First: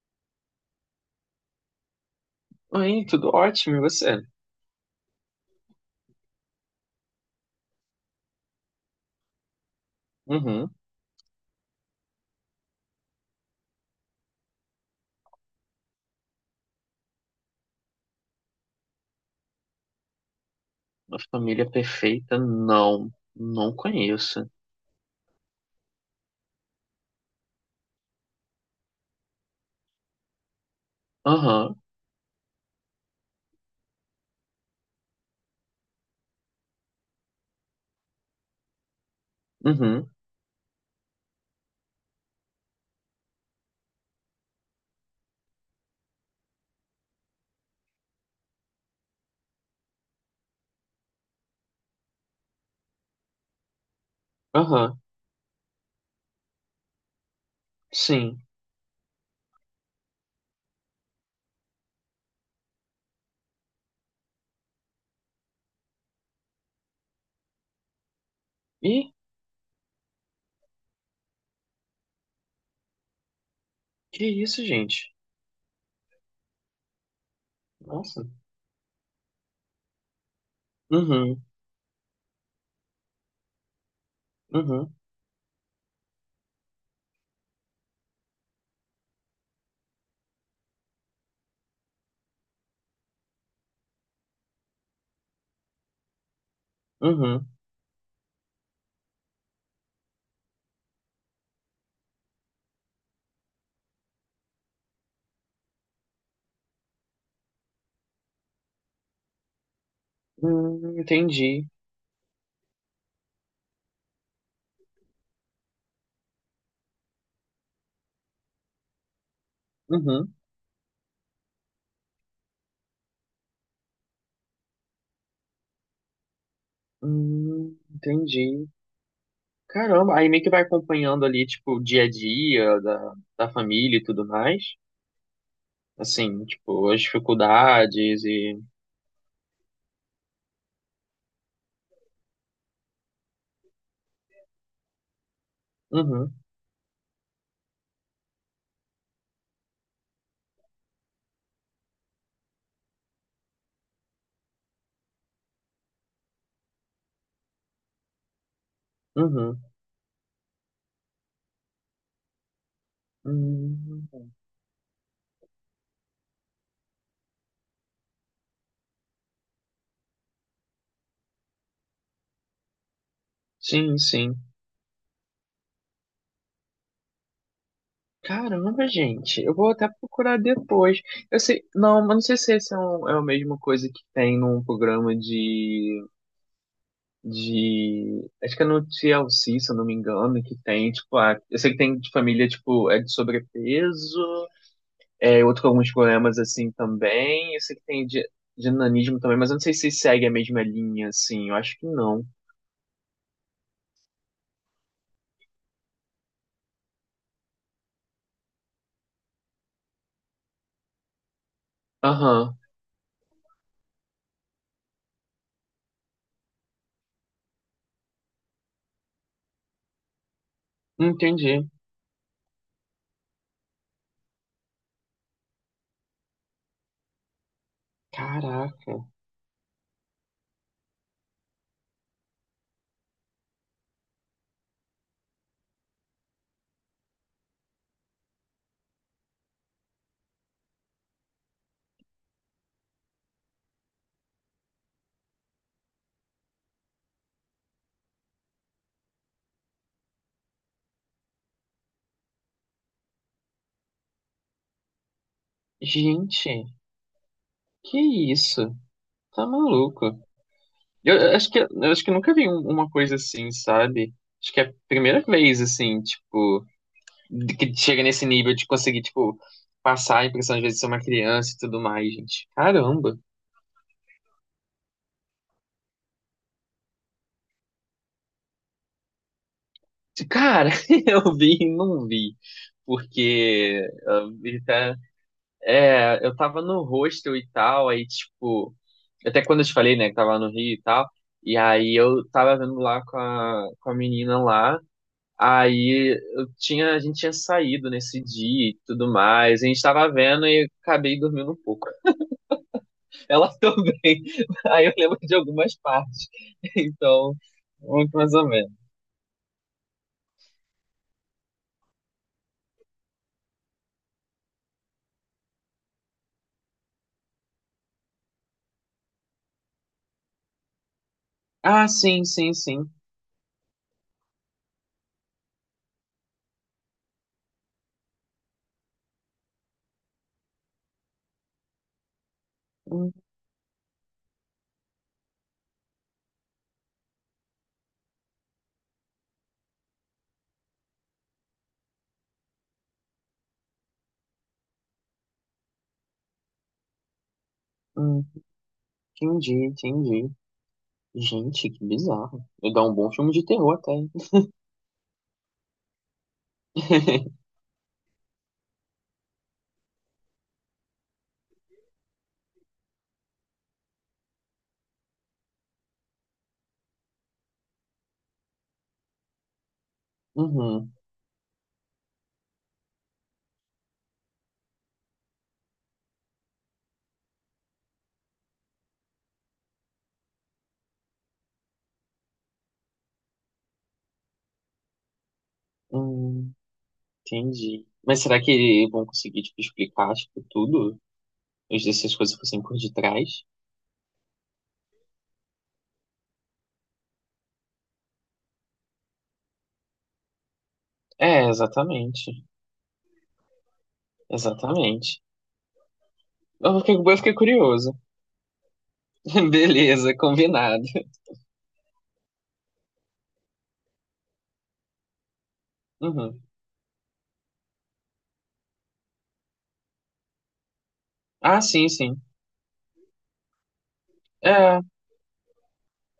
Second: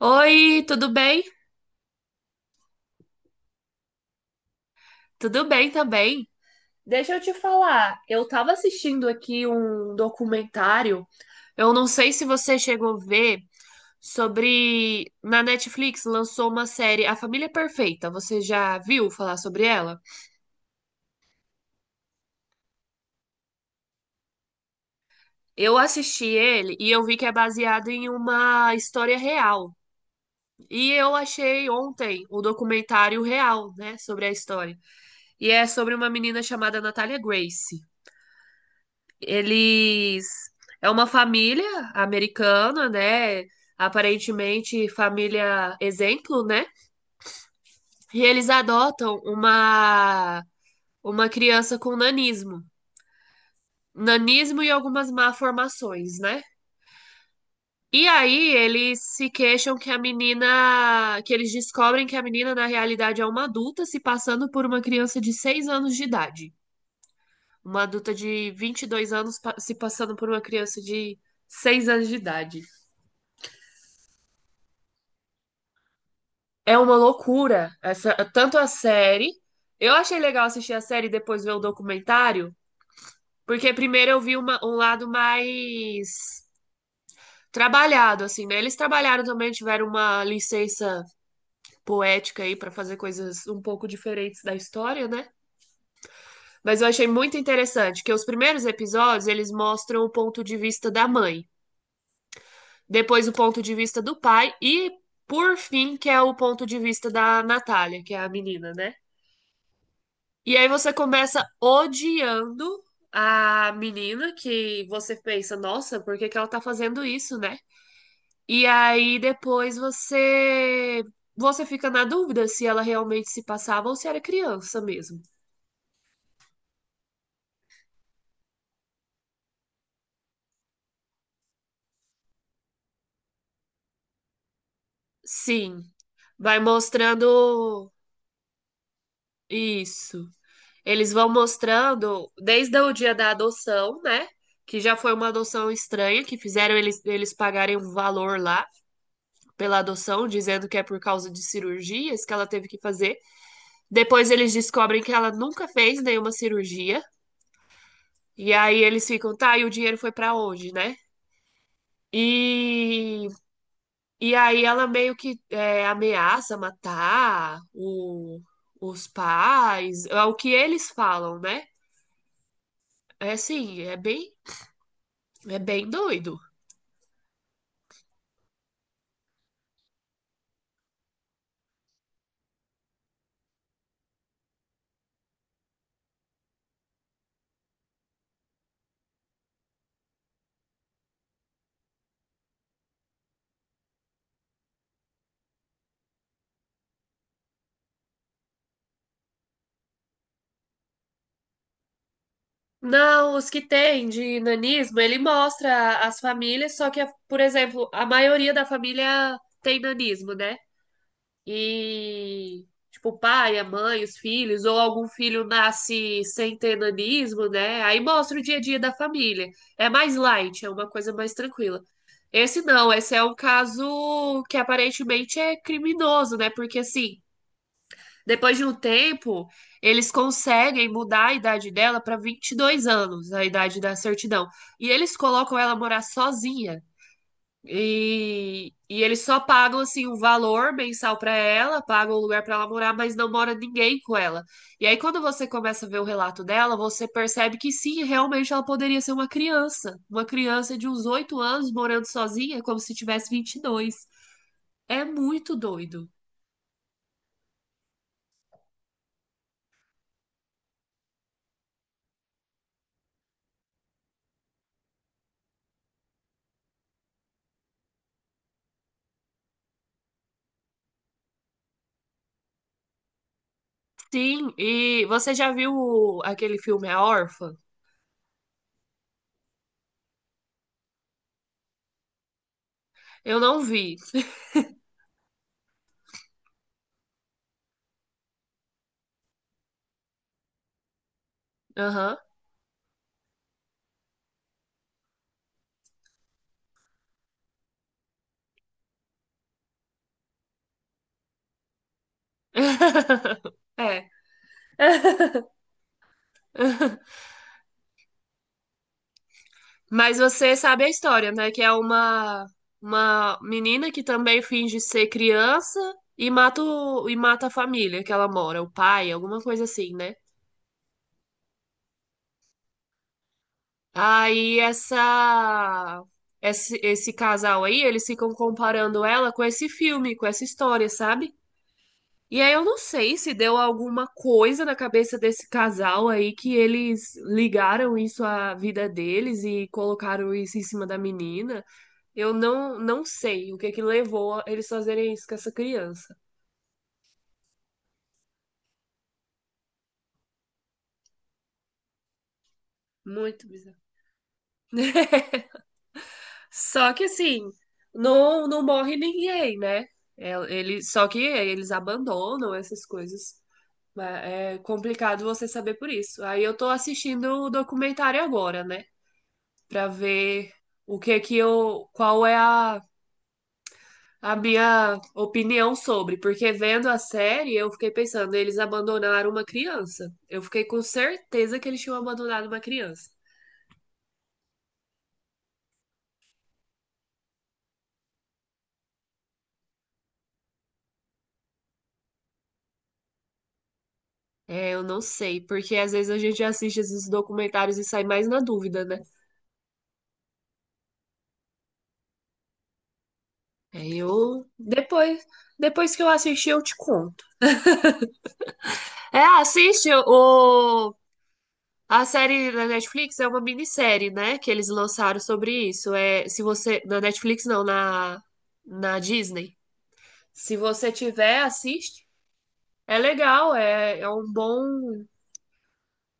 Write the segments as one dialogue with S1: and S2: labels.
S1: Oi, tudo bem?
S2: Oi, tudo ótimo, e você?
S1: Tudo bem também. Deixa eu te falar, eu tava assistindo aqui um
S2: Uhum.
S1: documentário, eu não sei se você chegou a ver, sobre. Na Netflix lançou uma série, A Família Perfeita. Você já viu falar sobre ela?
S2: Uma família perfeita? Não, não conheço.
S1: Eu assisti ele e eu vi que é baseado em uma história real. E eu achei
S2: Aham,
S1: ontem o documentário real, né, sobre a história. E é sobre uma menina chamada Natália Grace.
S2: uhum,
S1: Eles É uma família americana, né? Aparentemente família exemplo, né? E eles adotam uma criança com nanismo, nanismo e
S2: aham,
S1: algumas malformações, né? E
S2: sim.
S1: aí eles se queixam que a menina, que eles descobrem que a menina na realidade é uma adulta se passando por uma criança de 6 anos de idade. Uma adulta de vinte e dois
S2: Ih,
S1: anos se passando por uma criança de 6 anos de idade.
S2: que isso, gente?
S1: É uma loucura. Essa,
S2: Nossa.
S1: tanto a série. Eu achei legal assistir a série e
S2: Uhum,
S1: depois ver o documentário, porque primeiro eu vi um
S2: uhum,
S1: lado mais trabalhado, assim, né? Eles trabalharam também, tiveram uma licença poética aí para fazer coisas um pouco diferentes da história, né? Mas eu achei muito
S2: uhum.
S1: interessante que os primeiros episódios eles mostram o ponto de vista da mãe, depois o ponto de vista do pai e, por fim, que é o ponto de vista da Natália, que é a menina, né? E aí você começa
S2: Entendi.
S1: odiando a menina que você pensa, nossa, por que que ela tá fazendo isso, né? E aí depois
S2: Uhum,
S1: você fica na dúvida se ela realmente se passava ou se era criança mesmo.
S2: entendi. Caramba, aí meio que vai acompanhando ali, tipo, o dia a dia da família e tudo mais.
S1: Sim,
S2: Assim,
S1: vai
S2: tipo, as
S1: mostrando
S2: dificuldades e.
S1: isso. Eles vão mostrando desde o dia da adoção, né? Que já foi uma adoção estranha,
S2: Uhum,
S1: que fizeram eles, eles pagarem um valor lá pela adoção, dizendo que é por causa de cirurgias que ela teve que fazer. Depois eles descobrem que ela nunca fez nenhuma cirurgia. E aí eles ficam, tá,
S2: uhum.
S1: e o dinheiro foi pra onde, né? E,
S2: Hum,
S1: e aí ela meio que ameaça matar os pais, é o que eles falam, né? É assim, é
S2: sim,
S1: bem,
S2: sim.
S1: é bem doido.
S2: Caramba, gente, eu vou até procurar depois. Eu sei, não, mas não sei se esse é a mesma coisa que tem num programa de, acho que é no TLC, se eu não me engano, que tem, tipo, ah, eu sei que tem de família, tipo, é de sobrepeso, é outro com alguns problemas assim também, eu sei que tem de nanismo também, mas eu não sei se segue a mesma linha, assim, eu acho que não.
S1: Não, os que têm de nanismo, ele mostra as famílias, só que, por exemplo, a maioria da família tem nanismo, né?
S2: Aham,
S1: E tipo o pai, a mãe, os filhos, ou algum filho nasce sem ter nanismo, né? Aí mostra o dia a dia da família. É mais light, é uma coisa mais
S2: entendi.
S1: tranquila. Esse não, esse é um caso que aparentemente é criminoso, né? Porque assim, depois de um
S2: Caraca,
S1: tempo, eles conseguem mudar a idade dela para 22 anos, a idade da certidão. E eles colocam ela morar sozinha. E eles só pagam assim um valor mensal pra ela, pagam um lugar pra ela morar, mas não mora ninguém com ela. E aí quando você começa a ver o relato dela, você percebe que sim, realmente ela poderia ser uma criança de uns 8 anos morando sozinha, como se tivesse 22. É muito doido.
S2: gente, que isso? Tá maluco? Eu acho que nunca vi uma coisa assim, sabe? Acho que é a primeira vez, assim, tipo, que chega nesse nível de conseguir, tipo, passar a impressão às vezes de ser uma criança e tudo mais, gente. Caramba!
S1: Sim, e você já viu aquele filme A Órfã?
S2: Cara, eu vi e não vi.
S1: Eu não
S2: Porque
S1: vi.
S2: ah, é, eu tava no hostel e tal, aí, tipo, até quando eu te falei, né, que tava no Rio e tal, e aí
S1: Aham.
S2: eu tava vendo lá com a menina lá. Aí eu tinha, a gente tinha saído nesse dia e tudo mais. A gente tava vendo e eu acabei dormindo um pouco. Ela
S1: É.
S2: também. Aí eu lembro de algumas partes. Então, muito mais ou menos.
S1: Mas você sabe a história, né? Que é uma menina que também finge ser criança e mata, e mata a família que ela mora, o pai, alguma coisa assim, né?
S2: Ah, sim, sim, sim.
S1: Aí essa, esse casal aí, eles ficam comparando ela com esse filme, com essa história, sabe? E aí eu não
S2: Hum,
S1: sei se deu alguma coisa na cabeça desse casal aí que eles ligaram isso à vida deles e colocaram isso em cima da menina. Eu não, não sei o que que levou a eles fazerem isso com essa criança.
S2: hum, entendi, entendi. Gente, que bizarro. Vai dar um bom filme de
S1: Muito
S2: terror
S1: bizarro.
S2: até, hein?
S1: Só que assim, não, não morre ninguém, né? É, ele, só que eles abandonam essas coisas. É complicado você saber por isso. Aí eu tô assistindo o documentário agora, né? Pra ver
S2: Uhum,
S1: o que que eu, qual é a minha opinião sobre. Porque vendo a série, eu fiquei pensando, eles abandonaram uma criança. Eu fiquei com certeza que eles tinham abandonado uma criança.
S2: hum, entendi. Mas será que vão conseguir, tipo, explicar, tipo, tudo, se essas coisas fossem por detrás?
S1: É, eu não sei, porque às vezes a gente assiste esses documentários e sai mais na dúvida, né?
S2: É, exatamente.
S1: Aí eu
S2: Exatamente.
S1: depois, depois que eu assistir eu te
S2: Eu fiquei, eu
S1: conto.
S2: fiquei curioso.
S1: É, assiste
S2: Beleza, combinado.
S1: o a série da Netflix é uma minissérie, né, que eles lançaram sobre isso. É, se
S2: Uhum.
S1: você na Netflix não, na Disney. Se você tiver,
S2: Ah, sim,
S1: assiste.
S2: sim.
S1: É legal,
S2: É,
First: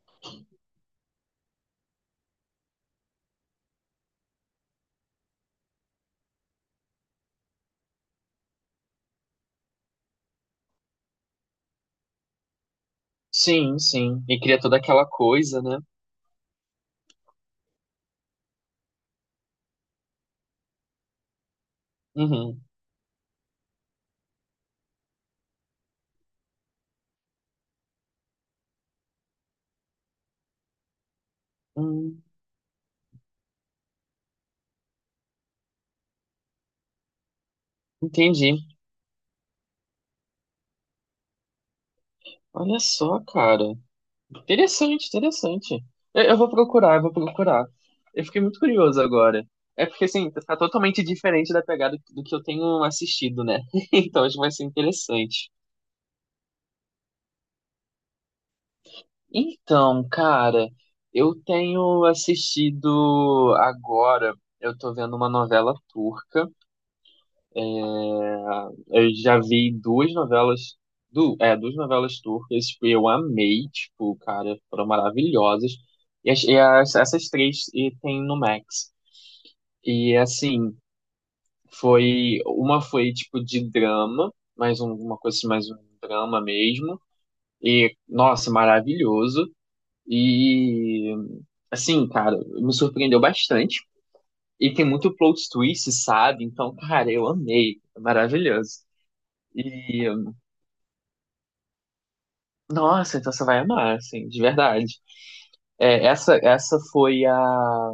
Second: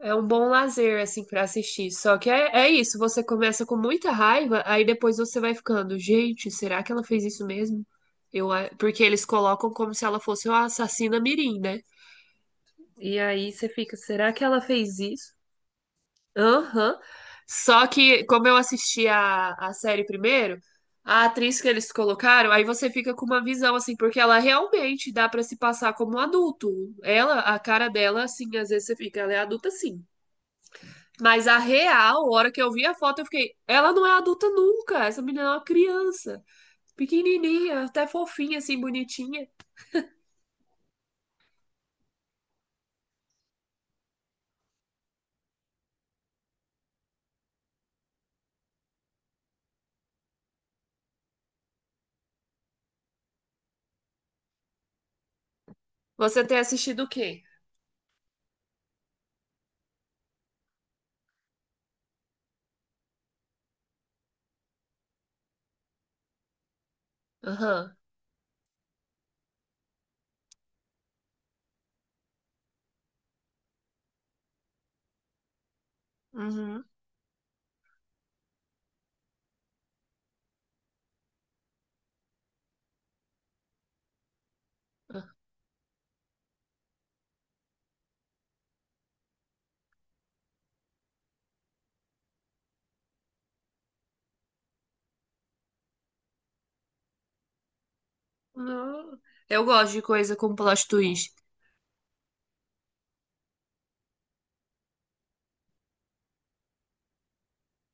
S1: É um bom lazer, assim, pra assistir. Só que é, é isso, você começa com muita raiva, aí depois você vai ficando, gente, será que ela fez isso mesmo? Eu, a- porque eles colocam como se ela fosse uma assassina mirim, né? E aí você
S2: sim,
S1: fica,
S2: sim.
S1: será
S2: E
S1: que
S2: cria
S1: ela
S2: toda
S1: fez
S2: aquela
S1: isso?
S2: coisa, né?
S1: Aham. Só que, como eu assisti a série primeiro, a atriz que eles colocaram,
S2: Uhum.
S1: aí você fica com uma visão, assim, porque ela realmente dá pra se passar como um adulto. Ela, a cara dela, assim, às vezes você fica, ela é adulta, sim. Mas a
S2: Hum,
S1: real, a hora que eu vi a foto, eu fiquei, ela não é adulta nunca. Essa menina é uma criança, pequenininha, até fofinha,
S2: entendi.
S1: assim, bonitinha.
S2: Olha só, cara. Interessante, interessante. Eu vou procurar, eu vou procurar. Eu fiquei muito curioso agora. É porque, assim, tá totalmente diferente da pegada do que eu tenho assistido, né? Então, acho que vai ser interessante.
S1: Você tem assistido o quê?
S2: Então, cara, eu tenho assistido agora, eu tô vendo uma novela turca.
S1: Aham.
S2: Ah, eu já vi duas novelas, duas novelas turcas, tipo, eu amei, tipo, cara, foram maravilhosas. E,
S1: Uhum.
S2: essas três e tem no Max. E assim, foi tipo de drama, mais uma coisa assim, mais um drama mesmo. E nossa, maravilhoso. E, assim, cara, me surpreendeu bastante. E tem muito plot twist, sabe? Então, cara, eu amei. É maravilhoso.
S1: Não. Eu gosto de
S2: E,
S1: coisa com plot twist.
S2: nossa, então você vai amar, assim, de verdade. É, essa foi a.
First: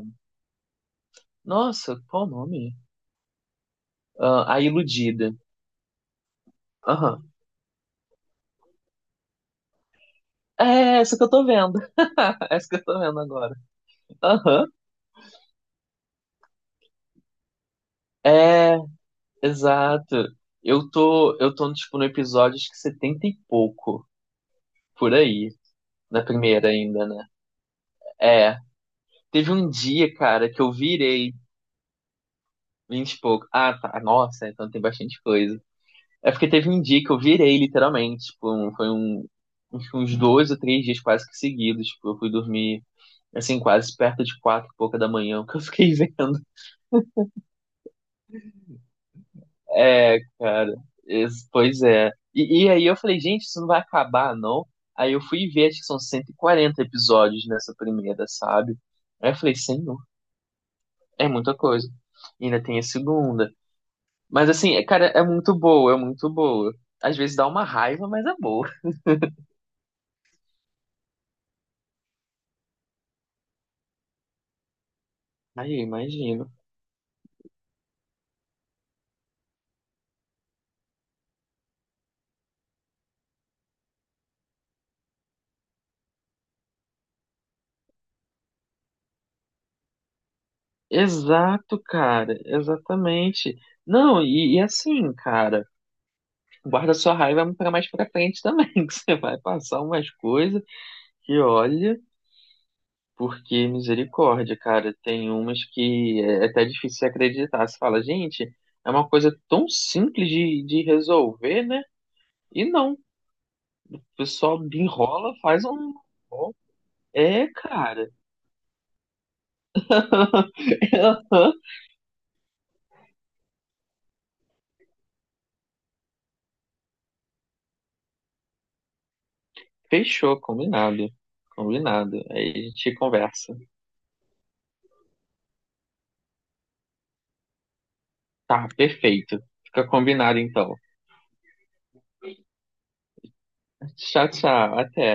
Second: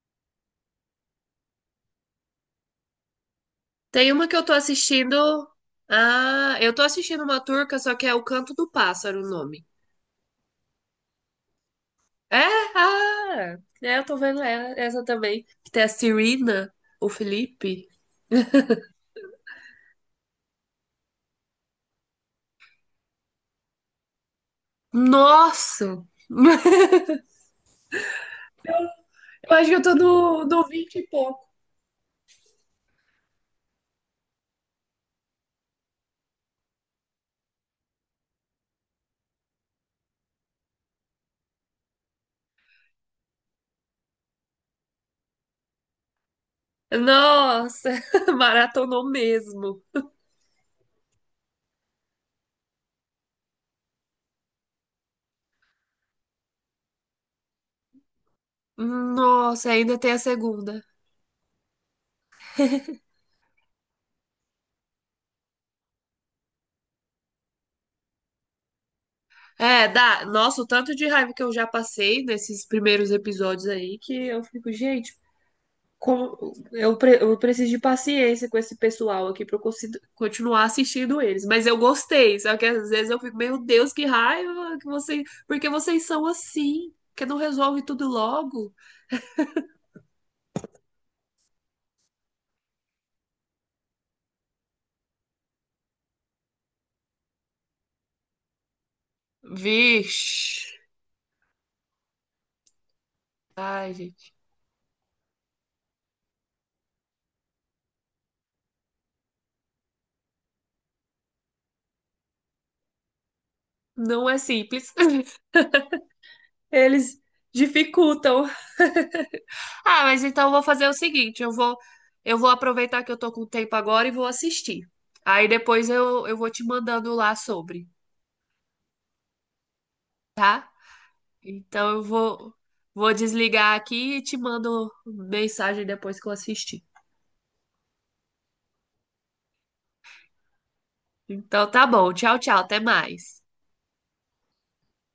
S2: Nossa, qual o nome?
S1: Tem uma que eu tô
S2: Ah, a
S1: assistindo.
S2: Iludida.
S1: Ah, eu tô assistindo
S2: Aham.
S1: uma turca, só que é O Canto do Pássaro o nome.
S2: É essa que eu tô vendo.
S1: É?
S2: Essa que eu tô vendo agora.
S1: Ah! É, eu tô vendo
S2: Aham.
S1: essa também. Que tem a Serena, o Felipe.
S2: É, exato. Eu tô, tipo, no episódio acho que 70 e pouco, por aí.
S1: Nossa!
S2: Na primeira ainda, né? É, teve
S1: Eu acho
S2: um
S1: que eu tô
S2: dia,
S1: no,
S2: cara, que
S1: no
S2: eu
S1: 20 e
S2: virei
S1: pouco.
S2: 20 e pouco. Ah, tá. Nossa, então tem bastante coisa. É porque teve um dia que eu virei, literalmente. Tipo, foi um, uns 2 ou 3 dias quase que seguidos. Tipo, eu fui dormir, assim, quase perto de 4 e pouca da manhã, o que eu fiquei vendo.
S1: Nossa, maratonou mesmo.
S2: É, cara. Pois é. E aí eu falei, gente, isso não vai acabar, não? Aí eu fui ver, acho que são 140 episódios nessa primeira, sabe? Aí eu falei,
S1: Nossa, ainda
S2: senhor,
S1: tem a segunda.
S2: é muita coisa. E ainda tem a segunda. Mas assim, cara, é muito boa, é muito boa. Às vezes dá uma raiva, mas é boa.
S1: É, dá. Nossa, o tanto de raiva que eu já passei nesses primeiros episódios aí que eu fico, gente,
S2: Aí, imagino.
S1: como eu preciso de paciência com esse pessoal aqui pra eu continuar assistindo eles. Mas eu gostei, só que às vezes eu fico, meu Deus, que raiva que vocês, porque vocês são assim, que não resolve tudo logo.
S2: Exato, cara, exatamente. Não, e assim, cara, guarda sua raiva pra mais pra frente também, que você vai passar umas coisas
S1: Vixe.
S2: que olha, porque
S1: Ai, gente,
S2: misericórdia, cara, tem umas que é até difícil de acreditar. Você fala, gente, é uma coisa tão simples de resolver, né? E não, o
S1: não é
S2: pessoal
S1: simples.
S2: enrola, faz um.
S1: Eles
S2: É, cara.
S1: dificultam. Ah, mas então eu vou fazer o seguinte, eu vou eu vou aproveitar que eu tô com tempo agora e vou assistir. Aí depois eu vou te mandando lá sobre.
S2: Fechou, combinado.
S1: Então eu
S2: Combinado. Aí
S1: vou
S2: a gente
S1: vou
S2: conversa.
S1: desligar aqui e te mando mensagem depois que eu assistir.
S2: Tá, perfeito. Fica combinado então.
S1: Então tá bom, tchau, tchau, até mais.
S2: Tchau, tchau. Até.